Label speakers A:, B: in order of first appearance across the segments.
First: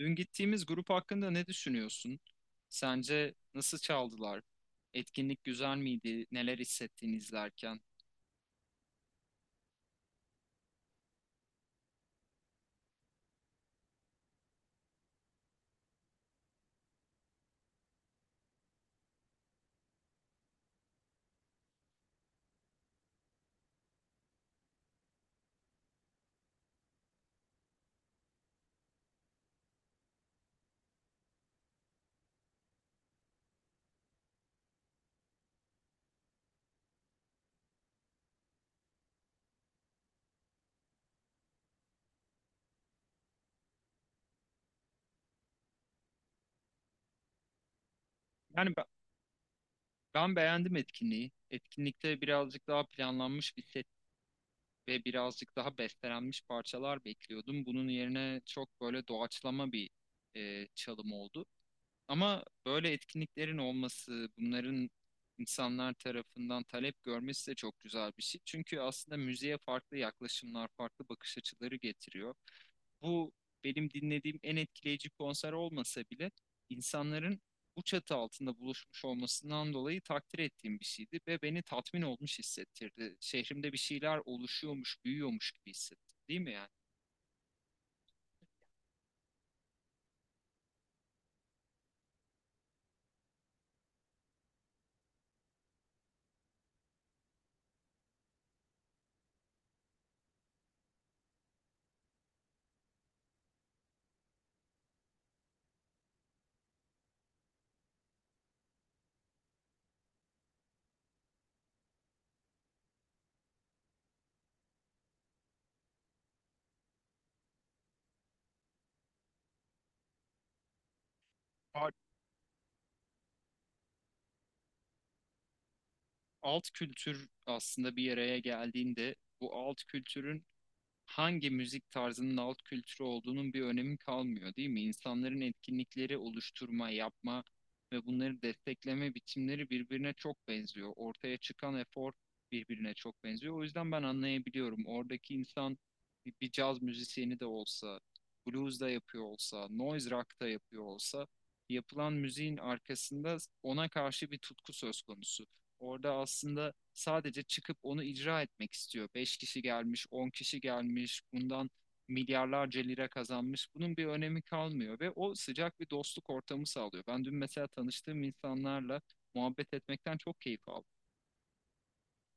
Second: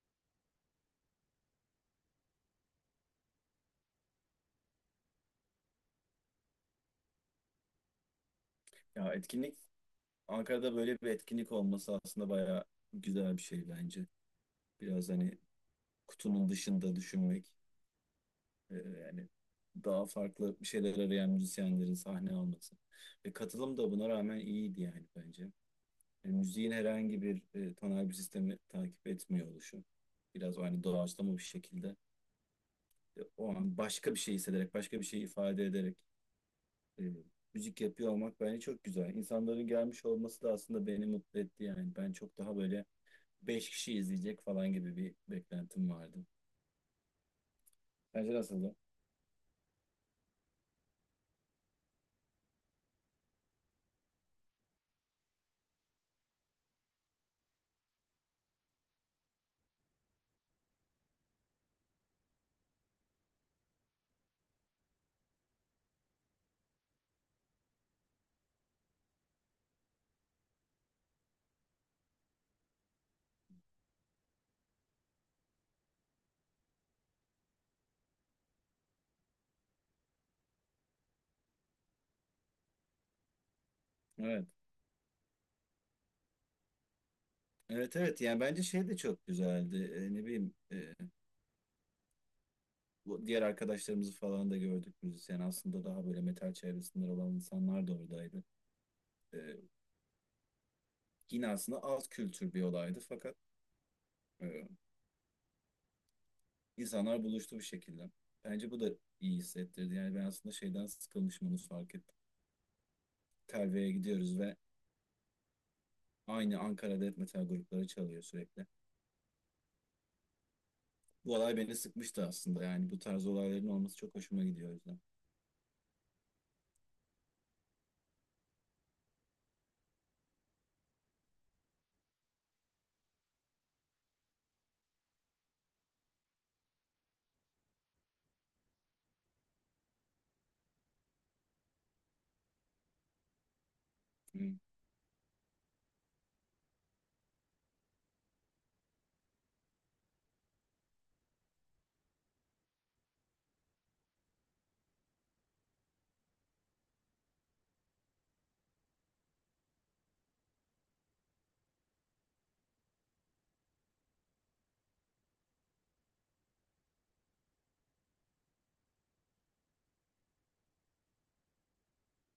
A: Dün gittiğimiz grup hakkında ne düşünüyorsun? Sence nasıl çaldılar? Etkinlik güzel miydi? Neler hissettin izlerken?
B: Etkinlik Ankara'da böyle bir etkinlik olması aslında bayağı güzel bir şey bence. Biraz kutunun dışında düşünmek, e, yani daha farklı bir şeyler arayan müzisyenlerin sahne alması. Ve katılım da buna rağmen iyiydi yani bence. Yani müziğin herhangi bir tonal bir sistemi takip etmiyor oluşu. Biraz o hani doğaçlama bir şekilde, o an başka bir şey hissederek, başka bir şey ifade ederek, e, müzik yapıyor olmak bence çok güzel. İnsanların gelmiş olması da aslında beni mutlu etti yani. Ben çok daha böyle beş kişi izleyecek falan gibi bir beklentim vardı. Bence nasıldı?
A: Yani ben beğendim etkinliği. Etkinlikte birazcık daha planlanmış bir set ve birazcık daha bestelenmiş parçalar bekliyordum. Bunun yerine çok böyle doğaçlama bir çalım oldu. Ama böyle etkinliklerin olması, bunların insanlar tarafından talep görmesi de çok güzel bir şey. Çünkü aslında müziğe farklı yaklaşımlar, farklı bakış açıları getiriyor. Bu benim dinlediğim en etkileyici konser olmasa bile insanların bu çatı altında buluşmuş olmasından dolayı takdir ettiğim bir şeydi ve beni tatmin olmuş hissettirdi. Şehrimde bir şeyler
B: Evet.
A: oluşuyormuş, büyüyormuş gibi hissettim, değil mi yani?
B: Evet, evet, yani bence şey de çok güzeldi. Ne bileyim, bu diğer arkadaşlarımızı falan da gördük müzisyen. Aslında daha böyle metal çevresinden olan insanlar da oradaydı. Ee, Yine aslında alt kültür bir olaydı fakat e, insanlar buluştu bir şekilde. Bence bu da iyi hissettirdi. Yani ben aslında şeyden sıkılmışım, onu fark ettim. Telve'ye gidiyoruz ve aynı Ankara death metal grupları çalıyor sürekli. Bu olay beni
A: Ar-
B: sıkmıştı aslında. Yani bu tarz olayların olması çok hoşuma gidiyor o yüzden.
A: Alt kültür aslında bir araya geldiğinde bu alt kültürün hangi müzik tarzının alt kültürü olduğunun bir önemi kalmıyor, değil mi? İnsanların etkinlikleri oluşturma, yapma ve bunları destekleme biçimleri birbirine çok benziyor. Ortaya çıkan efor birbirine çok benziyor. O yüzden ben
B: Hı.
A: anlayabiliyorum. Oradaki insan bir caz müzisyeni de olsa, blues da yapıyor olsa, noise rock da yapıyor olsa, yapılan müziğin arkasında ona karşı bir tutku söz konusu. Orada aslında sadece çıkıp onu icra etmek istiyor. 5 kişi gelmiş, 10 kişi gelmiş, bundan milyarlarca lira kazanmış. Bunun bir önemi kalmıyor ve o sıcak bir dostluk ortamı sağlıyor. Ben dün mesela tanıştığım insanlarla muhabbet etmekten çok keyif aldım.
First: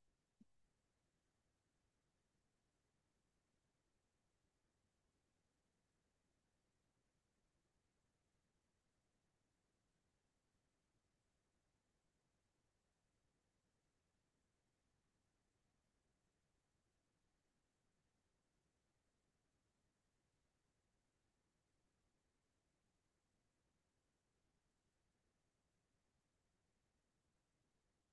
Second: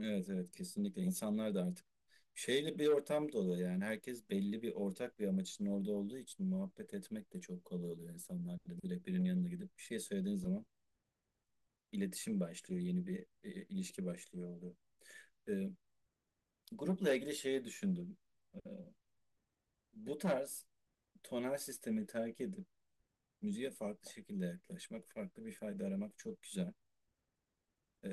B: Evet, evet, kesinlikle. İnsanlar da artık şeyle bir ortam dolu yani. Herkes belli bir ortak bir amaç için orada olduğu için muhabbet etmek de çok kolay oluyor insanlarla. Direkt birinin yanına gidip bir şey söylediğin zaman iletişim başlıyor. Yeni bir ilişki başlıyor oluyor. E, Grupla ilgili şeyi düşündüm. E, Bu tarz tonal sistemi terk edip müziğe farklı şekilde yaklaşmak, farklı bir fayda aramak çok güzel. E,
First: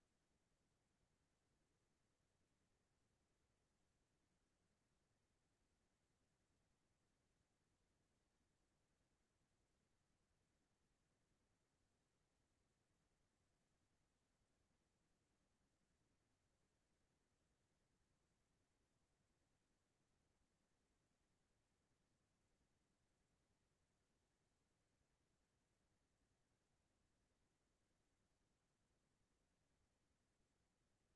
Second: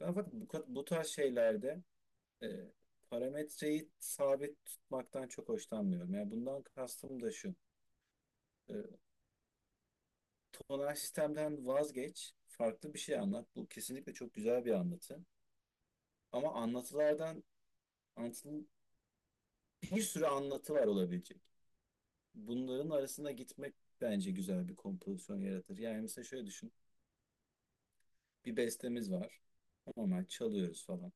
B: Ben fakat bu tarz şeylerde e, parametreyi sabit tutmaktan çok hoşlanmıyorum. Yani bundan kastım da şu. E, Tonal sistemden vazgeç, farklı bir şey anlat. Bu kesinlikle çok güzel bir anlatı. Ama anlatı- bir sürü anlatı var olabilecek. Bunların arasına gitmek bence güzel bir kompozisyon yaratır. Yani mesela şöyle düşün. Bir bestemiz var. Normal çalıyoruz falan.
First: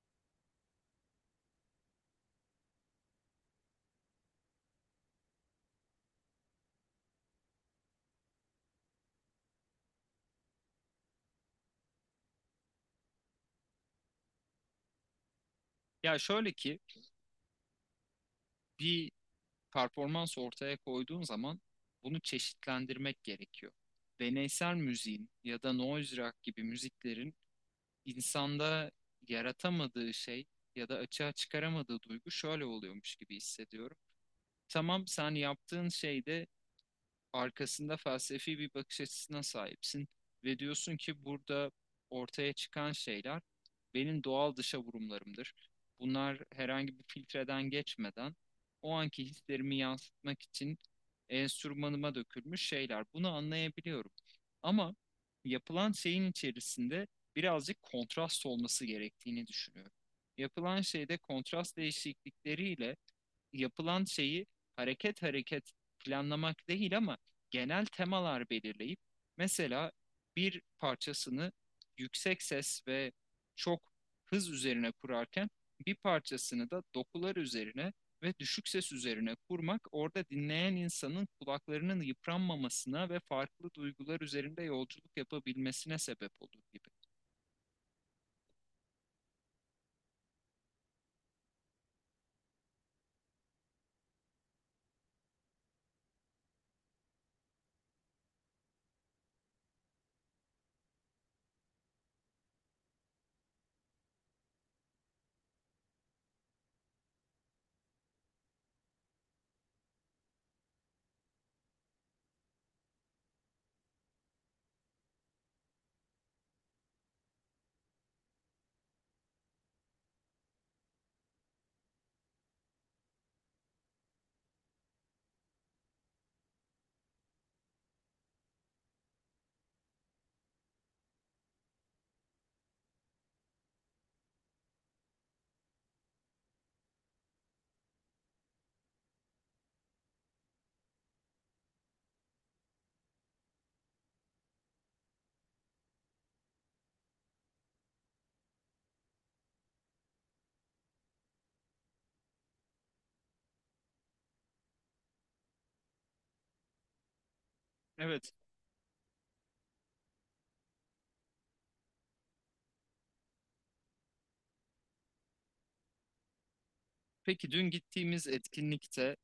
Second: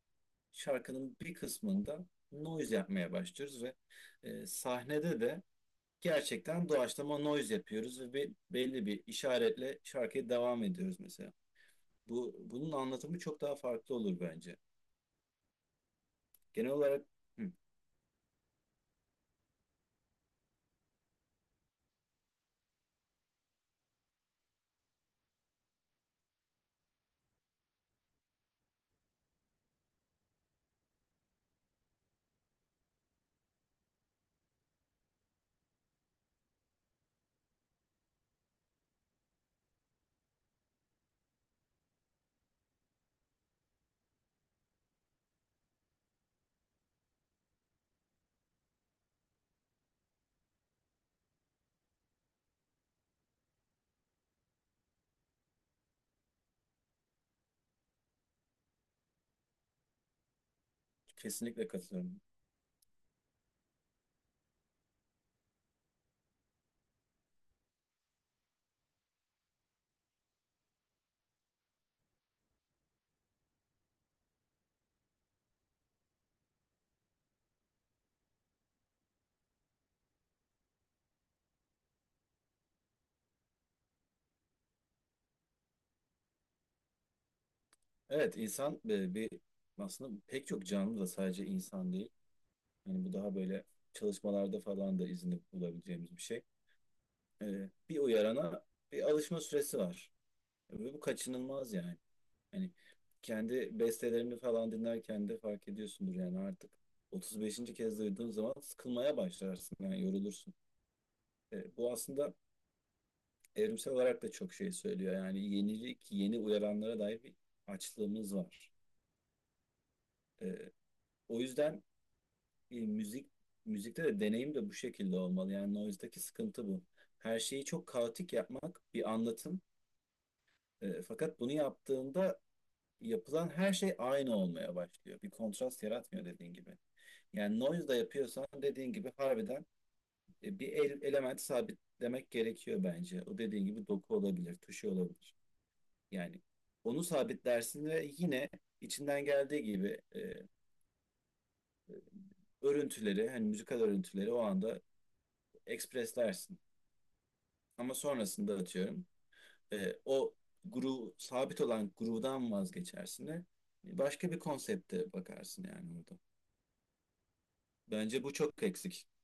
B: Şarkının bir kısmında noise yapmaya başlıyoruz ve sahnede de gerçekten doğaçlama noise yapıyoruz ve belli bir işaretle şarkıya devam ediyoruz mesela. Bunun anlatımı çok daha farklı olur bence.
A: Ya şöyle
B: Genel
A: ki
B: olarak hı,
A: bir performans ortaya koyduğun zaman bunu çeşitlendirmek gerekiyor. Deneysel müziğin ya da noise rock gibi müziklerin insanda yaratamadığı şey ya da açığa çıkaramadığı duygu şöyle oluyormuş gibi hissediyorum. Tamam, sen yaptığın şeyde arkasında felsefi bir bakış açısına sahipsin ve diyorsun ki burada ortaya çıkan şeyler benim doğal dışa vurumlarımdır. Bunlar herhangi bir filtreden geçmeden o anki hislerimi yansıtmak için enstrümanıma dökülmüş şeyler. Bunu anlayabiliyorum. Ama yapılan şeyin içerisinde birazcık kontrast olması gerektiğini düşünüyorum. Yapılan şeyde
B: kesinlikle
A: kontrast
B: katılıyorum.
A: değişiklikleriyle yapılan şeyi hareket hareket planlamak değil ama genel temalar belirleyip mesela bir parçasını yüksek ses ve çok hız üzerine kurarken bir parçasını da dokular üzerine ve düşük ses üzerine kurmak orada dinleyen insanın kulaklarının yıpranmamasına ve farklı duygular üzerinde yolculuk yapabilmesine sebep olur gibi.
B: Evet, insan e, bir aslında pek çok canlı da, sadece insan değil. Yani bu daha böyle çalışmalarda falan da izini bulabileceğimiz bir şey. Bir uyarana bir alışma süresi var. Ve bu kaçınılmaz yani. Hani kendi bestelerini falan dinlerken de fark ediyorsundur yani, artık 35. kez duyduğun zaman sıkılmaya başlarsın yani yorulursun. Bu aslında evrimsel olarak da çok şey söylüyor, yani yenilik, yeni uyaranlara dair bir açlığımız var. E, O yüzden e, müzik müzikte de deneyim de bu şekilde olmalı, yani noise'daki sıkıntı bu. Her şeyi çok kaotik yapmak bir anlatım. Fakat bunu yaptığında yapılan her şey aynı olmaya başlıyor. Bir kontrast yaratmıyor dediğin gibi. Yani noise da yapıyorsan dediğin gibi harbiden element sabitlemek gerekiyor bence. O dediğin gibi doku olabilir, tuşu olabilir. Yani onu sabitlersin ve yine içinden geldiği gibi, örüntüleri, hani müzikal örüntüleri o anda ekspreslersin. Ama
A: Evet.
B: sonrasında atıyorum o groove, sabit olan groove'dan vazgeçersin ve başka bir konsepte bakarsın yani orada.
A: Peki dün
B: Bence
A: gittiğimiz
B: bu çok eksik.
A: etkinlikte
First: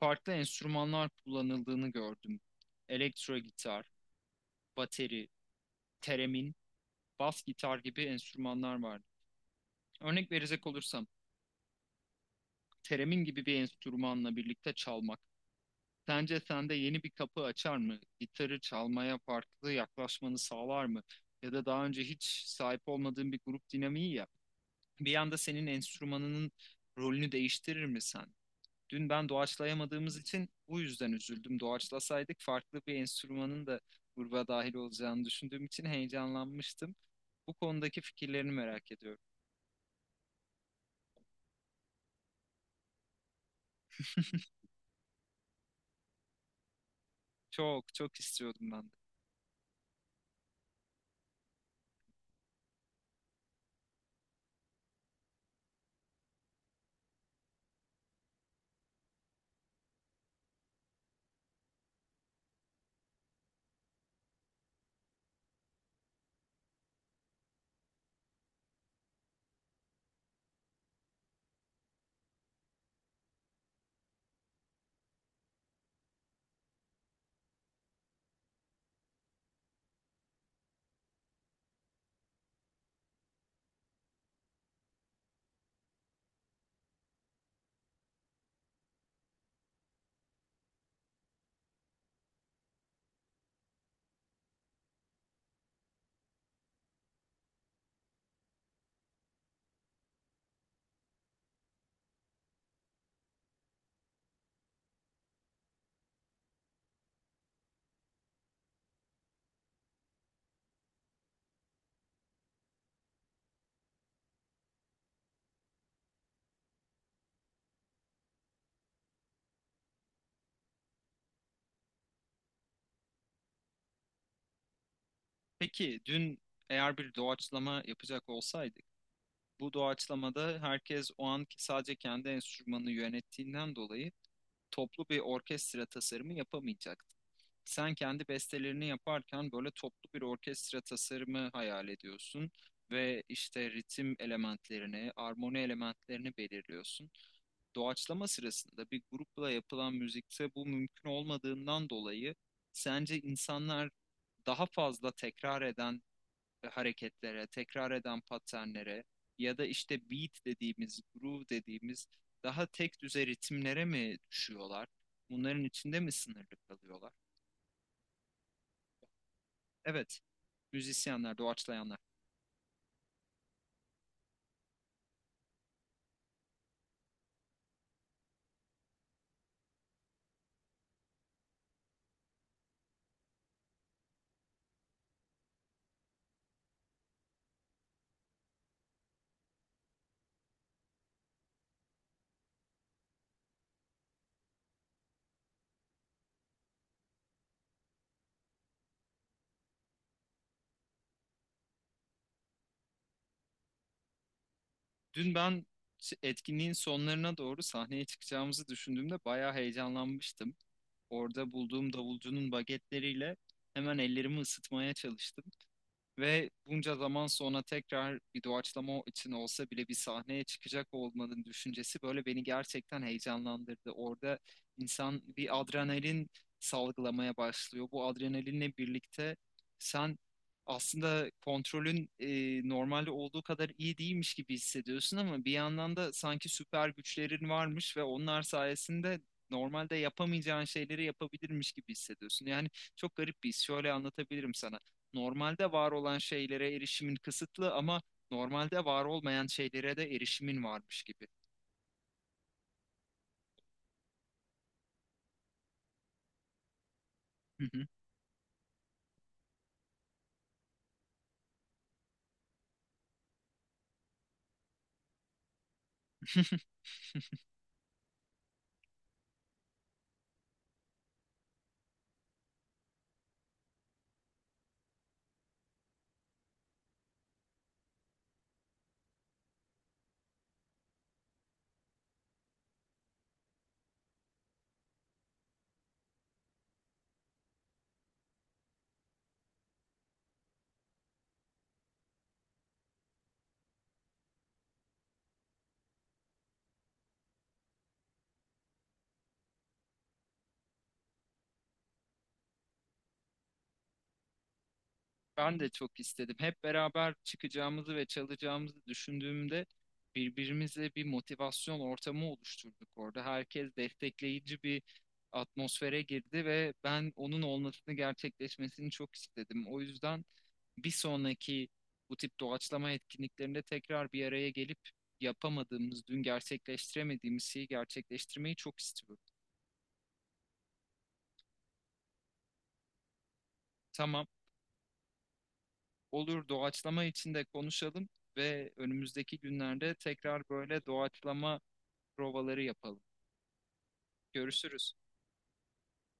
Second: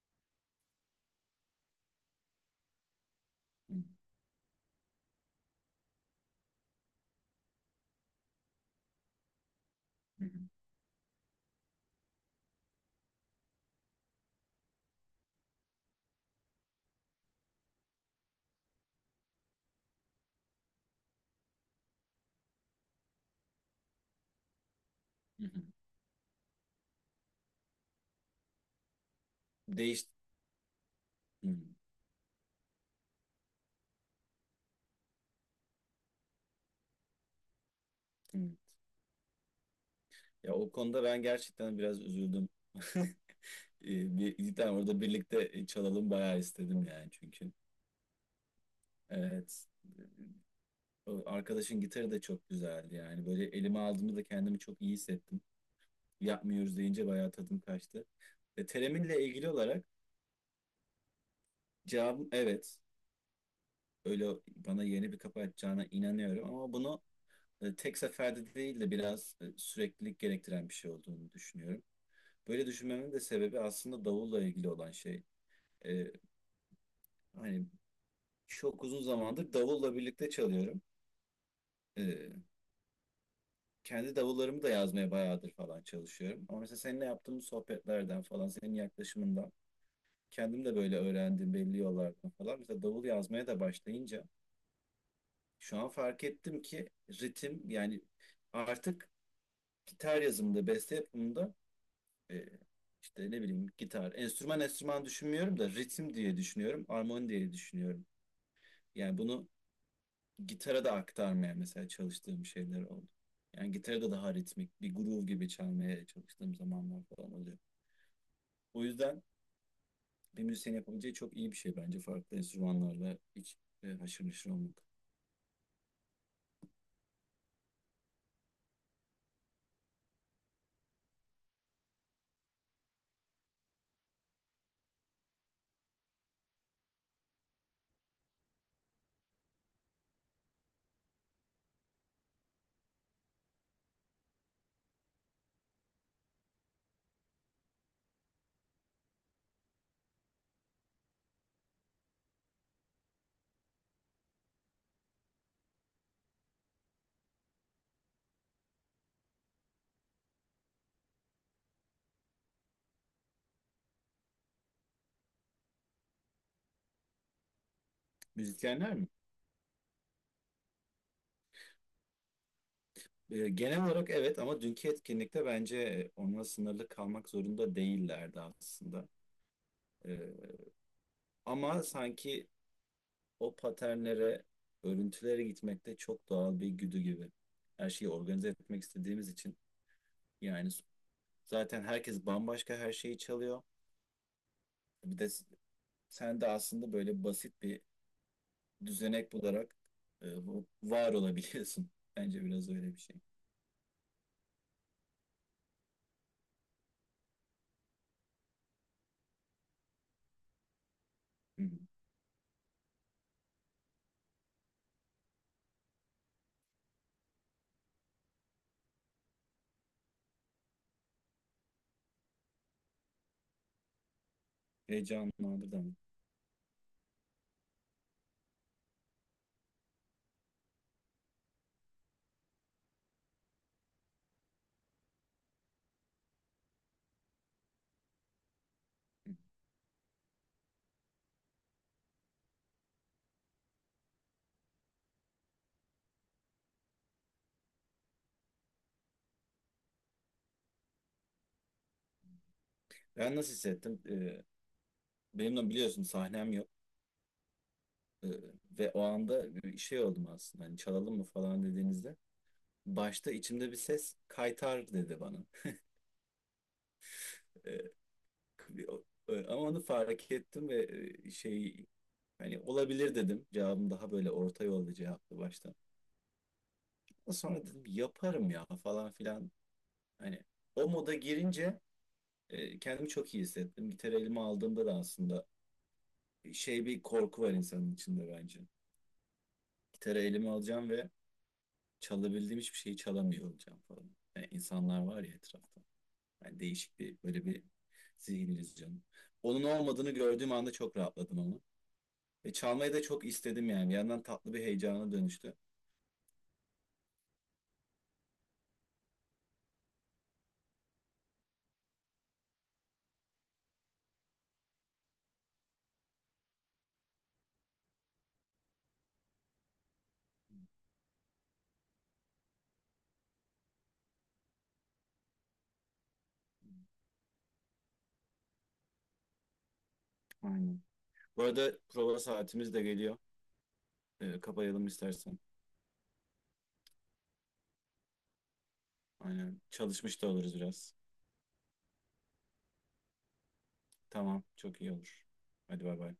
A: farklı enstrümanlar kullanıldığını gördüm. Elektro
B: Hı
A: gitar, bateri, teremin, bas gitar gibi enstrümanlar vardı. Örnek verecek olursam, teremin gibi bir enstrümanla birlikte çalmak. Sence sende yeni bir kapı açar mı? Gitarı çalmaya farklı yaklaşmanı sağlar mı? Ya da daha önce hiç sahip olmadığın bir grup dinamiği ya. Bir anda
B: hı.
A: senin enstrümanının rolünü değiştirir mi sen? Dün ben
B: Değiş...
A: doğaçlayamadığımız için bu yüzden
B: Hı
A: üzüldüm. Doğaçlasaydık farklı bir enstrümanın da gruba dahil olacağını düşündüğüm için heyecanlanmıştım. Bu konudaki
B: hı.
A: fikirlerini merak ediyorum.
B: Ya o konuda ben gerçekten biraz üzüldüm. Bir, iki tane orada birlikte çalalım bayağı istedim yani çünkü.
A: Çok çok istiyordum ben de.
B: Evet. O arkadaşın gitarı da çok güzeldi yani. Böyle elime aldığımda da kendimi çok iyi hissettim. Yapmıyoruz deyince bayağı tadım kaçtı. Tereminle ilgili olarak cevabım evet. Öyle bana yeni bir kapı açacağına inanıyorum ama bunu tek seferde değil de biraz süreklilik gerektiren bir şey olduğunu düşünüyorum. Böyle düşünmemin de sebebi aslında davulla ilgili olan şey. E, Hani Çok uzun zamandır davulla birlikte çalıyorum. Ee, Kendi davullarımı da yazmaya bayağıdır falan çalışıyorum. Ama mesela seninle yaptığımız sohbetlerden falan, senin yaklaşımından kendim de böyle öğrendim belli yollardan falan. Mesela davul yazmaya da başlayınca şu an fark ettim ki ritim yani artık gitar yazımında, beste yapımında, e, işte ne bileyim, gitar, enstrüman düşünmüyorum da ritim diye düşünüyorum, armoni diye düşünüyorum. Yani bunu gitara da aktarmaya mesela çalıştığım şeyler oldu. Yani gitara da daha ritmik bir groove gibi çalmaya çalıştığım zamanlar falan oluyor. O yüzden bir müzisyen yapabileceği çok iyi bir şey bence farklı enstrümanlarla hiç haşır neşir olmak.
A: Peki dün eğer bir doğaçlama yapacak olsaydık, bu doğaçlamada herkes o an sadece kendi enstrümanını yönettiğinden dolayı toplu bir orkestra tasarımı yapamayacaktı. Sen kendi bestelerini yaparken böyle toplu bir orkestra tasarımı hayal ediyorsun ve işte ritim elementlerini, armoni elementlerini belirliyorsun. Doğaçlama sırasında bir grupla yapılan müzikte bu mümkün olmadığından dolayı sence insanlar daha fazla tekrar eden hareketlere, tekrar eden paternlere ya da işte beat dediğimiz, groove dediğimiz daha tek düze ritimlere mi düşüyorlar? Bunların içinde mi sınırlı kalıyorlar?
B: Müzisyenler mi?
A: Evet, müzisyenler, doğaçlayanlar.
B: Genel olarak evet, ama dünkü etkinlikte bence onunla sınırlı kalmak zorunda değillerdi aslında. E, Ama sanki o paternlere, örüntülere gitmekte çok doğal bir güdü gibi. Her şeyi organize etmek istediğimiz için yani. Zaten herkes bambaşka her şeyi çalıyor. Bir de sen de aslında böyle basit bir düzenek bularak, var olabiliyorsun. Bence biraz öyle bir şey.
A: Dün ben etkinliğin sonlarına doğru sahneye çıkacağımızı düşündüğümde bayağı heyecanlanmıştım. Orada
B: Hı hı.
A: bulduğum davulcunun bagetleriyle hemen ellerimi ısıtmaya çalıştım. Ve bunca zaman sonra tekrar bir doğaçlama için olsa bile bir sahneye çıkacak olmanın düşüncesi böyle beni gerçekten heyecanlandırdı. Orada insan bir
B: Heyecanlandırdı ama.
A: adrenalin salgılamaya başlıyor. Bu adrenalinle birlikte sen aslında kontrolün normalde olduğu kadar iyi değilmiş gibi hissediyorsun ama bir yandan da sanki süper güçlerin varmış ve onlar sayesinde normalde yapamayacağın şeyleri yapabilirmiş gibi hissediyorsun. Yani çok garip bir his. Şöyle anlatabilirim sana, normalde var olan şeylere erişimin kısıtlı ama normalde var olmayan şeylere de erişimin varmış gibi.
B: Ben nasıl hissettim? Benimle biliyorsun sahnem yok.
A: Hı hı.
B: E, Ve o anda bir şey oldum aslında. Hani çalalım mı falan dediğinizde. Başta içimde bir ses kaytar dedi bana. E, o- Ama onu fark ettim ve e, şey hani olabilir dedim. Cevabım daha böyle orta yolda cevaptı başta. Sonra dedim yaparım ya falan filan. Hani o moda girince kendimi çok iyi hissettim. Gitarı elime aldığımda da aslında şey, bir korku var insanın içinde bence. Gitarı elime alacağım ve çalabildiğim hiçbir şeyi çalamıyor olacağım falan. Yani insanlar var ya etrafta. Yani değişik bir böyle bir zihin illüzyonu. Onun olmadığını gördüğüm anda çok rahatladım ama. Ve çalmayı da çok istedim yani. Bir yandan tatlı bir heyecana dönüştü.
A: Ben de çok istedim. Hep beraber çıkacağımızı ve çalacağımızı düşündüğümde birbirimize bir motivasyon ortamı oluşturduk orada. Herkes destekleyici bir atmosfere girdi ve ben onun olmasını, gerçekleşmesini çok istedim. O yüzden bir sonraki bu tip doğaçlama etkinliklerinde tekrar bir araya gelip yapamadığımız, dün gerçekleştiremediğimiz şeyi gerçekleştirmeyi çok istiyorum.
B: Aynen. Bu arada prova saatimiz de geliyor.
A: Tamam,
B: Kapayalım istersen.
A: olur, doğaçlama içinde konuşalım ve önümüzdeki
B: Aynen.
A: günlerde
B: Çalışmış da
A: tekrar
B: oluruz
A: böyle
B: biraz.
A: doğaçlama provaları yapalım.
B: Tamam. Çok iyi
A: Görüşürüz.
B: olur. Hadi bay bay.